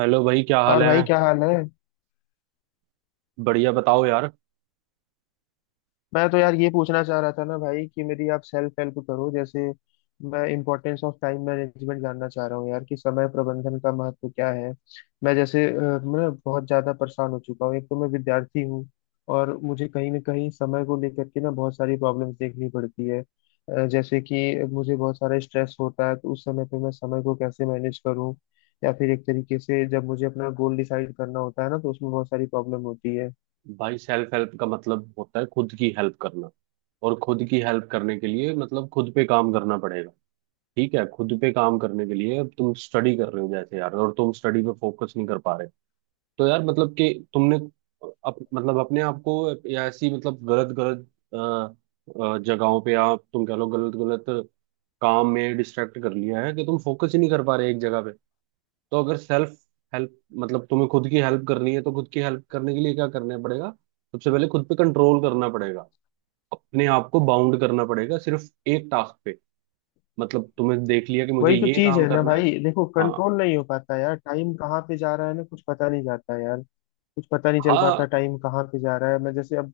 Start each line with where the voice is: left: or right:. right: Hello भाई, क्या हाल
left: और
right: है।
left: भाई, क्या हाल है।
right: बढ़िया, बताओ यार।
left: मैं तो यार ये पूछना चाह रहा था ना भाई कि मेरी आप सेल्फ हेल्प करो। जैसे मैं इम्पोर्टेंस ऑफ टाइम मैनेजमेंट जानना चाह रहा हूँ यार कि समय प्रबंधन का महत्व क्या है। मैं बहुत ज़्यादा परेशान हो चुका हूँ। एक तो मैं विद्यार्थी हूँ और मुझे कहीं ना कहीं समय को लेकर के ना बहुत सारी प्रॉब्लम्स देखनी पड़ती है। जैसे कि मुझे बहुत सारा स्ट्रेस होता है, तो उस समय पे मैं समय को कैसे मैनेज करूँ? या फिर एक तरीके से जब मुझे अपना गोल डिसाइड करना होता है ना, तो उसमें बहुत सारी प्रॉब्लम होती है।
right: भाई, सेल्फ हेल्प का मतलब होता है खुद की हेल्प करना। और खुद की हेल्प करने के लिए मतलब खुद पे काम करना पड़ेगा। ठीक है। खुद पे काम करने के लिए अब तुम स्टडी कर रहे हो जैसे यार, और तुम स्टडी पे फोकस नहीं कर पा रहे। तो यार मतलब कि तुमने मतलब अपने आप को, या ऐसी मतलब गलत गलत अ, जगहों पे, आप तुम कह लो, गलत गलत काम में डिस्ट्रैक्ट कर लिया है कि तुम फोकस ही नहीं कर पा रहे एक जगह पे। तो अगर सेल्फ हेल्प मतलब तुम्हें खुद की हेल्प करनी है, तो खुद की हेल्प करने के लिए क्या करना पड़ेगा? सबसे पहले खुद पे कंट्रोल करना पड़ेगा। अपने आप को बाउंड करना पड़ेगा सिर्फ एक टास्क पे। मतलब तुमने देख लिया कि मुझे
left: वही तो
right: ये
left: चीज
right: काम
left: है ना
right: करना है।
left: भाई। देखो,
right: हाँ।
left: कंट्रोल नहीं हो पाता यार, टाइम कहाँ पे जा रहा है ना, कुछ पता नहीं जाता है यार। कुछ पता नहीं चल पाता
right: हाँ।
left: टाइम कहाँ पे जा रहा है। मैं जैसे अब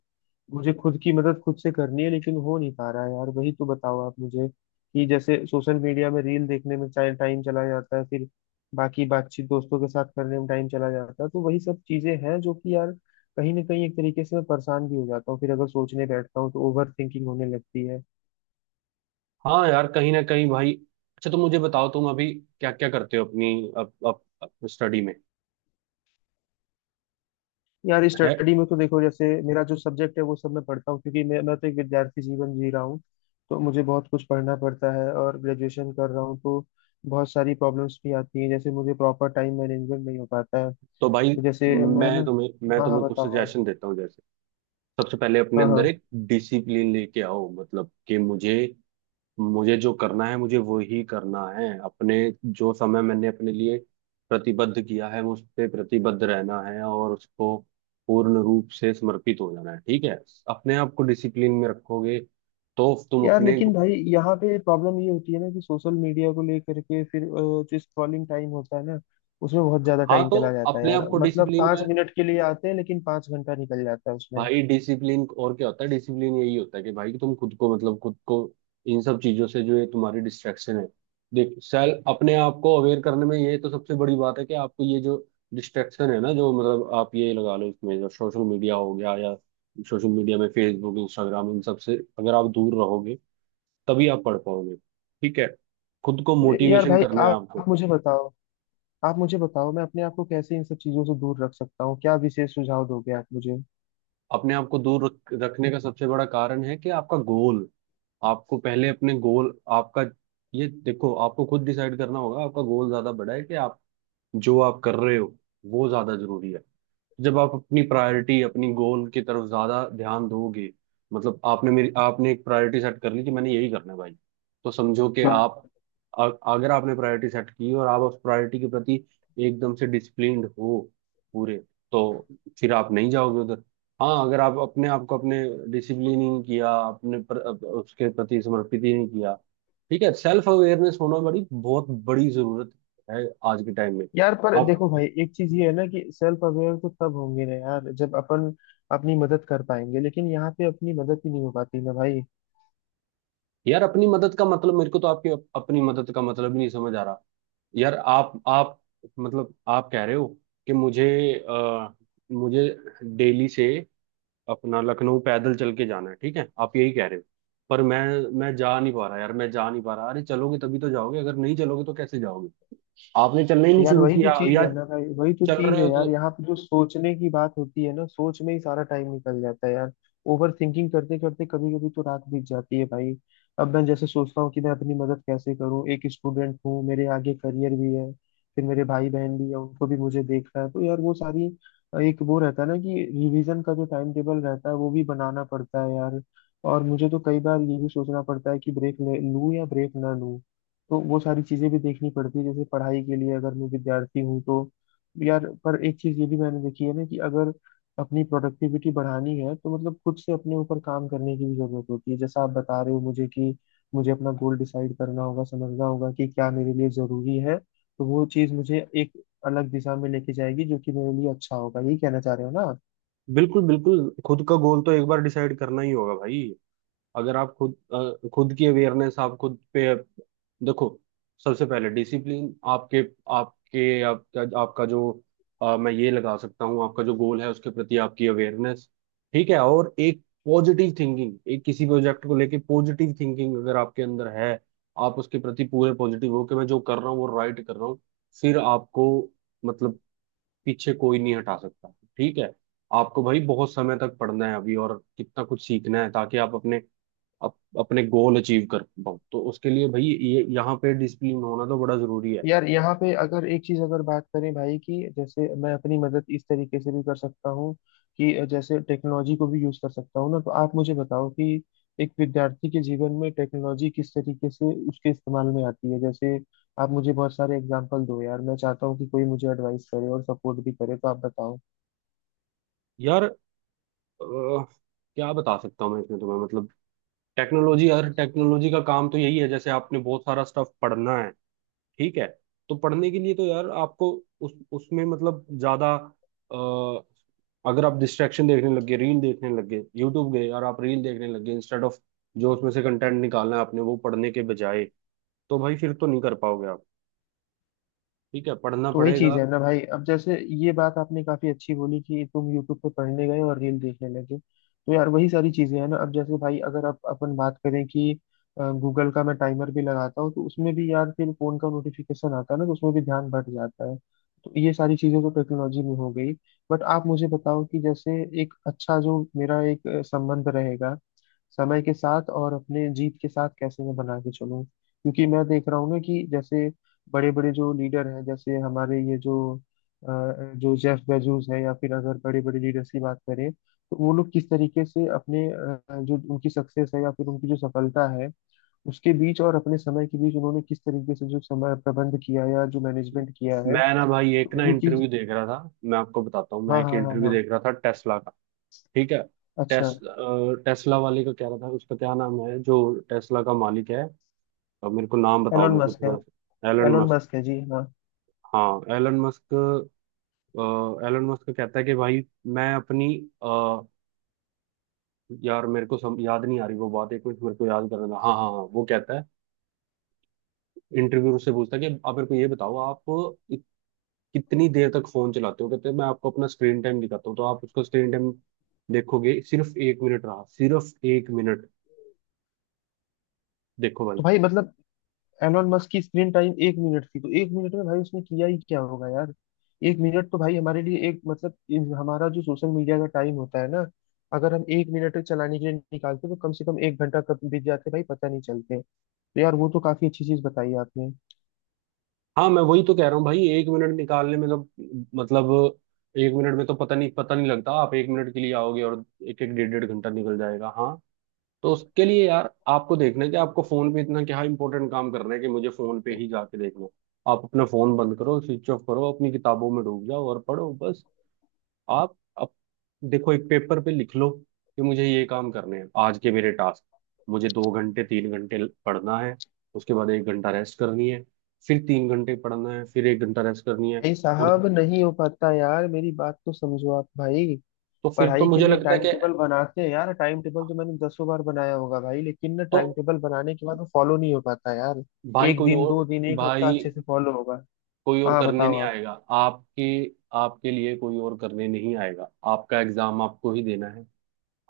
left: मुझे खुद की मदद खुद से करनी है, लेकिन हो नहीं पा रहा है यार। वही तो बताओ आप मुझे कि जैसे सोशल मीडिया में रील देखने में चाहे टाइम चला जाता है, फिर बाकी बातचीत दोस्तों के साथ करने में टाइम चला जाता है। तो वही सब चीजें हैं जो कि यार कहीं ना कहीं एक तरीके से मैं परेशान भी हो जाता हूँ, फिर अगर सोचने बैठता हूँ तो ओवर थिंकिंग होने लगती है।
right: हाँ, यार कहीं ना कहीं भाई। अच्छा, तुम मुझे बताओ, तुम अभी क्या क्या करते हो अपनी अप, अप, अप स्टडी में।
left: यार
right: है।
left: स्टडी में तो देखो, जैसे मेरा जो सब्जेक्ट है वो सब मैं पढ़ता हूँ, क्योंकि मैं तो एक विद्यार्थी जीवन जी रहा हूँ। तो मुझे बहुत कुछ पढ़ना पड़ता है, और ग्रेजुएशन कर रहा हूँ तो बहुत सारी प्रॉब्लम्स भी आती हैं। जैसे मुझे प्रॉपर टाइम मैनेजमेंट नहीं हो पाता है।
right: तो भाई,
left: तो जैसे मैं
right: मैं
left: ना,
right: तुम्हें मैं
left: हाँ हाँ
right: तुम्हें कुछ
left: बताओ आप।
right: सजेशन देता हूँ जैसे। सबसे पहले अपने
left: हाँ
right: अंदर
left: हाँ।
right: एक डिसिप्लिन लेके आओ, मतलब कि मुझे मुझे जो करना है, मुझे वो ही करना है। अपने, जो समय मैंने अपने लिए प्रतिबद्ध किया है उस पे प्रतिबद्ध रहना है, और उसको पूर्ण रूप से समर्पित हो जाना है। ठीक है। अपने आप को डिसिप्लिन में रखोगे तो तुम
left: यार
right: अपने।
left: लेकिन भाई यहाँ पे प्रॉब्लम ये होती है ना कि सोशल मीडिया को लेकर के फिर जो स्क्रॉलिंग टाइम होता है ना, उसमें बहुत ज्यादा
right: हाँ।
left: टाइम
right: तो
left: चला जाता है
right: अपने आप
left: यार।
right: को
left: मतलब
right: डिसिप्लिन
left: पाँच
right: में,
left: मिनट के लिए आते हैं, लेकिन 5 घंटा निकल जाता है उसमें।
right: भाई डिसिप्लिन और क्या होता है? डिसिप्लिन यही होता है कि भाई तुम खुद को, मतलब खुद को इन सब चीजों से, जो ये तुम्हारी डिस्ट्रैक्शन है। देख, सेल्फ अपने आप को अवेयर करने में ये तो सबसे बड़ी बात है, कि आपको ये जो डिस्ट्रैक्शन है ना, जो मतलब आप ये लगा लो इसमें, जो सोशल मीडिया हो गया या सोशल मीडिया में फेसबुक, इंस्टाग्राम, इन सब से अगर आप दूर रहोगे, तभी आप पढ़ पाओगे। ठीक है। खुद को
left: तो यार
right: मोटिवेशन
left: भाई,
right: करना है
left: आप
right: आपको।
left: आप मुझे बताओ। आप मुझे बताओ, मैं अपने आप को कैसे इन सब चीजों से दूर रख सकता हूँ, क्या विशेष सुझाव दोगे आप मुझे?
right: अपने आप को दूर रखने का सबसे बड़ा कारण है कि आपका गोल, आपको पहले अपने गोल, आपका, ये देखो, आपको खुद डिसाइड करना होगा, आपका गोल ज्यादा बड़ा है कि आप जो आप कर रहे हो वो ज्यादा जरूरी है। जब आप अपनी प्रायोरिटी, अपनी गोल की तरफ ज्यादा ध्यान दोगे, मतलब आपने एक प्रायोरिटी सेट कर ली कि मैंने यही करना है भाई, तो समझो कि
left: हाँ।
right: आप, अगर आपने प्रायोरिटी सेट की और आप उस प्रायोरिटी के प्रति एकदम से डिसिप्लिन्ड हो पूरे, तो फिर आप नहीं जाओगे उधर। हाँ, अगर आप अपने आप को अपने डिसिप्लिन नहीं किया, अपने उसके प्रति समर्पित ही नहीं किया। ठीक है। सेल्फ अवेयरनेस होना बड़ी बहुत बड़ी जरूरत है आज के टाइम में।
left: यार पर
right: आप।
left: देखो भाई, एक चीज ये है ना कि सेल्फ अवेयर तो तब होंगे ना यार जब अपन अपनी मदद कर पाएंगे, लेकिन यहाँ पे अपनी मदद ही नहीं हो पाती ना भाई।
right: यार, अपनी मदद का मतलब मेरे को तो आपकी अपनी मदद का मतलब ही नहीं समझ आ रहा। यार आप मतलब, आप कह रहे हो कि अ, मुझे दिल्ली से अपना लखनऊ पैदल चल के जाना है, ठीक है, आप यही कह रहे हो। पर मैं जा नहीं पा रहा यार, मैं जा नहीं पा रहा। अरे, चलोगे तभी तो जाओगे, अगर नहीं चलोगे तो कैसे जाओगे? आपने चलना ही नहीं
left: यार
right: शुरू
left: वही तो
right: किया,
left: चीज
right: या
left: है ना भाई, वही तो
right: चल
left: चीज
right: रहे
left: है
right: हो तो।
left: यार, यहाँ पे जो सोचने की बात होती है ना, सोच में ही सारा टाइम निकल जाता है यार। ओवर थिंकिंग करते करते कभी कभी तो रात बीत जाती है भाई। अब मैं जैसे सोचता हूँ कि मैं अपनी मदद कैसे करूँ, एक स्टूडेंट हूँ, मेरे आगे करियर भी है, फिर मेरे भाई बहन भी है, उनको भी मुझे देखना है। तो यार वो सारी, एक वो रहता है ना कि रिवीजन का जो टाइम टेबल रहता है, वो भी बनाना पड़ता है यार। और मुझे तो कई बार ये भी सोचना पड़ता है कि ब्रेक ले लूँ या ब्रेक ना लूँ। तो वो सारी चीजें भी देखनी पड़ती है, जैसे पढ़ाई के लिए अगर मैं विद्यार्थी हूँ तो। यार पर एक चीज ये भी मैंने देखी है ना कि अगर अपनी प्रोडक्टिविटी बढ़ानी है, तो मतलब खुद से अपने ऊपर काम करने की भी जरूरत होती है, जैसा आप बता रहे हो मुझे कि मुझे अपना गोल डिसाइड करना होगा, समझना होगा कि क्या मेरे लिए जरूरी है। तो वो चीज मुझे एक अलग दिशा में लेके जाएगी, जो कि मेरे लिए अच्छा होगा, यही कहना चाह रहे हो ना आप?
right: बिल्कुल, बिल्कुल। खुद का गोल तो एक बार डिसाइड करना ही होगा भाई। अगर आप खुद की अवेयरनेस, आप खुद पे देखो, सबसे पहले डिसिप्लिन आपके आपके आपका आपका जो मैं ये लगा सकता हूँ, आपका जो गोल है उसके प्रति आपकी अवेयरनेस। ठीक है। और एक पॉजिटिव थिंकिंग, एक किसी प्रोजेक्ट को लेके पॉजिटिव थिंकिंग अगर आपके अंदर है, आप उसके प्रति पूरे पॉजिटिव हो कि मैं जो कर रहा हूँ वो राइट कर रहा हूँ, फिर आपको, मतलब पीछे कोई नहीं हटा सकता। ठीक है। आपको भाई बहुत समय तक पढ़ना है अभी, और कितना कुछ सीखना है ताकि आप अपने गोल अचीव कर पाऊँ, तो उसके लिए भाई ये यहाँ पे डिसिप्लिन होना तो बड़ा जरूरी है।
left: यार, यहाँ पे अगर एक चीज अगर बात करें भाई, कि जैसे मैं अपनी मदद इस तरीके से भी कर सकता हूँ कि जैसे टेक्नोलॉजी को भी यूज कर सकता हूँ ना, तो आप मुझे बताओ कि एक विद्यार्थी के जीवन में टेक्नोलॉजी किस तरीके से उसके इस्तेमाल में आती है। जैसे आप मुझे बहुत सारे एग्जाम्पल दो यार, मैं चाहता हूँ कि कोई मुझे एडवाइस करे और सपोर्ट भी करे, तो आप बताओ।
right: यार क्या बता सकता हूँ मैं इसमें तुम्हें, मतलब टेक्नोलॉजी। यार, टेक्नोलॉजी का काम तो यही है। जैसे आपने बहुत सारा स्टफ पढ़ना है, ठीक है, तो पढ़ने के लिए तो यार आपको उस उसमें मतलब ज्यादा, अ, अगर आप डिस्ट्रैक्शन देखने लग गए, रील देखने लग गए, यूट्यूब गए और आप रील देखने लग गए, इंस्टेड ऑफ जो उसमें से कंटेंट निकालना है आपने, वो पढ़ने के बजाय, तो भाई फिर तो नहीं कर पाओगे आप। ठीक है, पढ़ना
left: तो वही
right: पड़ेगा।
left: चीज है ना भाई, अब जैसे ये बात आपने काफी अच्छी बोली कि तुम यूट्यूब पे पढ़ने गए और रील देखने लगे। तो यार वही सारी चीजें हैं ना, अब जैसे भाई, अगर आप अपन बात करें कि गूगल का मैं टाइमर भी लगाता हूँ, तो उसमें भी यार फिर फोन का नोटिफिकेशन आता है ना, तो उसमें भी ध्यान भट जाता है। तो ये सारी चीजें तो टेक्नोलॉजी में हो गई। बट आप मुझे बताओ कि जैसे एक अच्छा जो मेरा एक संबंध रहेगा समय के साथ और अपने जीत के साथ, कैसे मैं बना के चलूं, क्योंकि मैं देख रहा हूँ ना कि जैसे बड़े बड़े जो लीडर हैं, जैसे हमारे ये जो जेफ बेजोस है, या फिर अगर बड़े बड़े लीडर्स की बात करें, तो वो लोग किस तरीके से अपने जो उनकी सक्सेस है या फिर उनकी जो सफलता है, उसके बीच और अपने समय के बीच उन्होंने किस तरीके से जो समय प्रबंध किया या जो मैनेजमेंट किया है।
right: मैं ना भाई, एक
left: तो
right: ना
left: वो
right: इंटरव्यू
left: चीज,
right: देख रहा था, मैं आपको बताता हूँ, मैं
left: हाँ
right: एक
left: हाँ हाँ
right: इंटरव्यू
left: हाँ,
right: देख रहा था टेस्ला का। ठीक है।
left: अच्छा।
right: टेस्ला वाले का कह रहा था, उसका क्या नाम है जो टेस्ला का मालिक है? अब मेरे को नाम बताओ,
left: एलोन
right: मेरे को
left: मस्क है,
right: थोड़ा, एलन
left: एलोन
right: मस्क।
left: मस्क है जी हाँ।
right: हाँ, एलन मस्क। अ, एलन मस्क का कहता है कि भाई, मैं अपनी अ, यार मेरे को याद नहीं आ रही वो बात, एक मिनट मेरे को याद करना था। हाँ, हाँ, हाँ, वो कहता है, इंटरव्यू से पूछता है कि आप मेरे को ये बताओ, आप कितनी देर तक फोन चलाते हो? कहते हैं, मैं आपको अपना स्क्रीन टाइम दिखाता हूँ, तो आप उसका स्क्रीन टाइम देखोगे, सिर्फ एक मिनट रहा, सिर्फ एक मिनट। देखो भाई।
left: तो भाई मतलब एलोन मस्क की स्क्रीन टाइम 1 मिनट थी, तो 1 मिनट में भाई उसने किया ही क्या होगा यार। 1 मिनट तो भाई हमारे लिए एक मतलब हमारा जो सोशल मीडिया का टाइम होता है ना, अगर हम 1 मिनट चलाने के लिए निकालते, तो कम से कम 1 घंटा कब बीत जाते भाई, पता नहीं चलते। तो यार वो तो काफी अच्छी चीज बताई आपने।
right: हाँ, मैं वही तो कह रहा हूँ भाई, एक मिनट निकालने में तो मतलब, एक मिनट में तो पता नहीं, पता नहीं लगता। आप एक मिनट के लिए आओगे और एक एक डेढ़ डेढ़ घंटा निकल जाएगा। हाँ। तो उसके लिए यार आपको देखना है कि आपको फोन पे इतना क्या इंपॉर्टेंट काम करना है कि मुझे फोन पे ही जाके देखना है। आप अपना फोन बंद करो, स्विच ऑफ करो, अपनी किताबों में डूब जाओ और पढ़ो बस। आप, अब देखो, एक पेपर पे लिख लो कि मुझे ये काम करने हैं आज के मेरे टास्क। मुझे 2 घंटे, 3 घंटे पढ़ना है, उसके बाद एक घंटा रेस्ट करनी है, फिर 3 घंटे पढ़ना है, फिर एक घंटा रेस्ट करनी है,
left: भाई
right: और
left: साहब, नहीं हो पाता यार, मेरी बात तो समझो आप भाई।
right: तो फिर तो
left: पढ़ाई के
right: मुझे
left: लिए
right: लगता है
left: टाइम
right: कि,
left: टेबल बनाते हैं यार, टाइम टेबल तो मैंने दसों बार बनाया होगा भाई, लेकिन ना
right: तो
left: टाइम टेबल बनाने के बाद वो फॉलो नहीं हो पाता यार।
right: भाई
left: एक
right: कोई
left: दिन दो
right: और
left: दिन एक हफ्ता
right: भाई
left: अच्छे से फॉलो होगा।
right: कोई और
left: हाँ
right: करने
left: बताओ
right: नहीं
left: आप।
right: आएगा आपके, आपके लिए कोई और करने नहीं आएगा, आपका एग्जाम आपको ही देना है,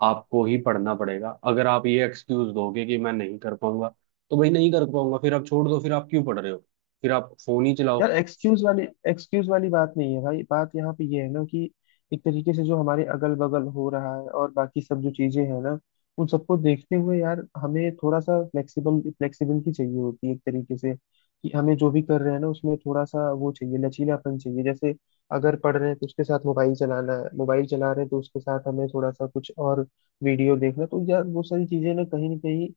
right: आपको ही पढ़ना पड़ेगा। अगर आप ये एक्सक्यूज दोगे कि मैं नहीं कर पाऊंगा, तो भाई नहीं कर पाऊंगा, फिर आप छोड़ दो, फिर आप क्यों पढ़ रहे हो? फिर आप फोन ही चलाओ।
left: यार, एक्सक्यूज वाली बात नहीं है भाई। बात यहाँ पे ये है ना कि एक तरीके से जो हमारे अगल बगल हो रहा है और बाकी सब जो चीजें हैं ना, उन सबको देखते हुए यार, हमें थोड़ा सा फ्लेक्सिबल, फ्लेक्सिबिलिटी चाहिए होती है एक तरीके से, कि हमें जो भी कर रहे हैं ना, उसमें थोड़ा सा वो चाहिए, लचीलापन चाहिए। जैसे अगर पढ़ रहे हैं तो उसके साथ मोबाइल चलाना है, मोबाइल चला रहे हैं तो उसके साथ हमें थोड़ा सा कुछ और वीडियो देखना। तो यार वो सारी चीजें ना कहीं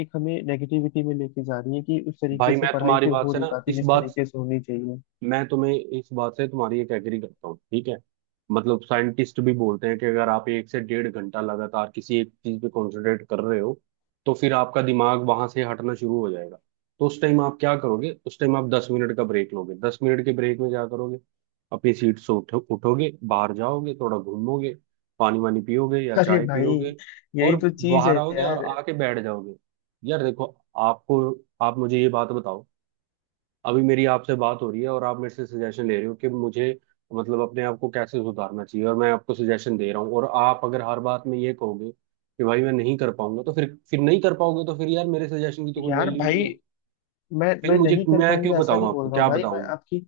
left: एक हमें नेगेटिविटी में लेके जा रही है, कि उस तरीके
right: भाई,
left: से
right: मैं
left: पढ़ाई
right: तुम्हारी
left: फिर
right: बात
left: हो
right: से
left: नहीं
right: ना,
left: पाती
right: इस
left: जिस
right: बात,
left: तरीके से होनी चाहिए।
right: मैं तुम्हें इस बात से तुम्हारी एक एग्री करता हूँ। ठीक है। मतलब साइंटिस्ट भी बोलते हैं कि अगर आप 1 से 1.5 घंटा लगातार किसी एक चीज पे कंसंट्रेट कर रहे हो, तो फिर आपका दिमाग वहां से हटना शुरू हो जाएगा। तो उस टाइम आप क्या करोगे? उस टाइम आप 10 मिनट का ब्रेक लोगे। 10 मिनट के ब्रेक में क्या करोगे? अपनी सीट से उठो, उठोगे बाहर जाओगे, थोड़ा घूमोगे, पानी वानी पियोगे या
left: अरे
right: चाय
left: भाई,
right: पियोगे, और
left: यही तो चीज है
right: बाहर आओगे और
left: यार।
right: आके बैठ जाओगे। यार देखो आपको, आप मुझे ये बात बताओ, अभी मेरी आपसे बात हो रही है और आप मेरे से सजेशन ले रहे हो कि मुझे, मतलब अपने आप को कैसे सुधारना चाहिए, और मैं आपको सजेशन दे रहा हूँ, और आप अगर हर बात में ये कहोगे कि भाई मैं नहीं कर पाऊंगा, तो फिर नहीं कर पाओगे, तो फिर यार मेरे सजेशन की तो कोई
left: यार
right: वैल्यू ही
left: भाई,
right: नहीं है।
left: मैं
right: फिर
left: मैं
right: मुझे,
left: नहीं कर
right: मैं क्यों
left: पाऊंगा, ऐसा
right: बताऊं
left: नहीं बोल
right: आपको?
left: रहा हूँ
right: क्या
left: भाई, मैं
right: बताऊं मैं?
left: आपकी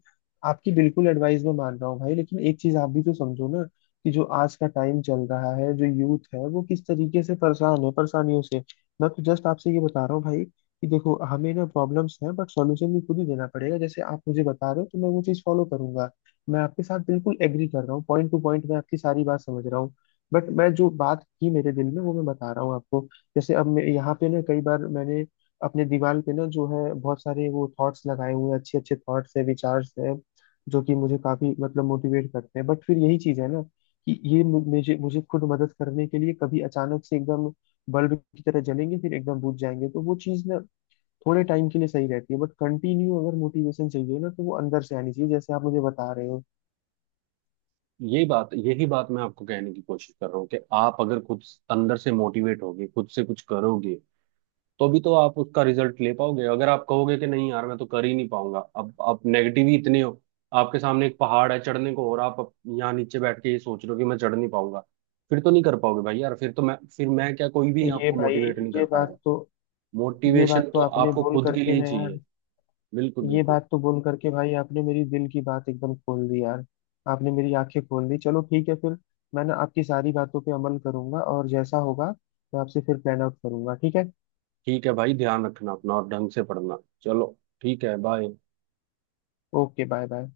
left: आपकी बिल्कुल एडवाइस में मान रहा हूँ भाई, लेकिन एक चीज आप भी तो समझो ना, कि जो आज का टाइम चल रहा है, जो यूथ है वो किस तरीके से परेशान है, परेशानियों से। मैं तो जस्ट आपसे ये बता रहा हूँ भाई कि देखो, हमें ना प्रॉब्लम्स हैं, बट सॉल्यूशन भी खुद ही देना पड़ेगा, जैसे आप मुझे बता रहे हो, तो मैं वो चीज फॉलो करूंगा। मैं आपके साथ बिल्कुल एग्री कर रहा हूँ, पॉइंट टू पॉइंट मैं आपकी सारी बात समझ रहा हूँ। बट मैं जो बात थी मेरे दिल में, वो मैं बता रहा हूँ आपको। जैसे अब मैं यहाँ पे ना, कई बार मैंने अपने दीवार पे ना जो है बहुत सारे वो थॉट्स लगाए हुए हैं, अच्छे अच्छे थॉट्स है, विचार्स है, जो कि मुझे काफी मतलब मोटिवेट करते हैं। बट फिर यही चीज है ना कि ये मु- मुझे मुझे खुद मदद करने के लिए कभी अचानक से एकदम बल्ब की तरह जलेंगे, फिर एकदम बुझ जाएंगे। तो वो चीज ना थोड़े टाइम के लिए सही रहती है, बट कंटिन्यू अगर मोटिवेशन चाहिए ना, तो वो अंदर से आनी चाहिए, जैसे आप मुझे बता रहे हो।
right: ये बात यही बात मैं आपको कहने की कोशिश कर रहा हूँ, कि आप अगर खुद अंदर से मोटिवेट होगे, खुद से कुछ करोगे, तो भी तो आप उसका रिजल्ट ले पाओगे। अगर आप कहोगे कि नहीं यार, मैं तो कर ही नहीं पाऊंगा, अब आप नेगेटिव ही इतने हो, आपके सामने एक पहाड़ है चढ़ने को और आप यहाँ नीचे बैठ के ये सोच रहे हो कि मैं चढ़ नहीं पाऊंगा, फिर तो नहीं कर पाओगे भाई। यार फिर मैं क्या, कोई भी
left: ये
right: आपको
left: भाई,
right: मोटिवेट नहीं कर
left: ये बात
right: पाएगा।
left: तो ये बात
right: मोटिवेशन
left: तो
right: तो
left: आपने
right: आपको
left: बोल
right: खुद के
left: करके
right: लिए
left: ना यार,
right: चाहिए। बिल्कुल,
left: ये
right: बिल्कुल।
left: बात तो बोल करके भाई आपने मेरी दिल की बात एकदम खोल दी यार। आपने मेरी आंखें खोल दी। चलो ठीक है फिर, मैं ना आपकी सारी बातों पे अमल करूंगा, और जैसा होगा मैं आपसे फिर प्लान आउट करूंगा, ठीक है।
right: ठीक है भाई, ध्यान रखना अपना और ढंग से पढ़ना। चलो, ठीक है, बाय।
left: Okay, bye bye.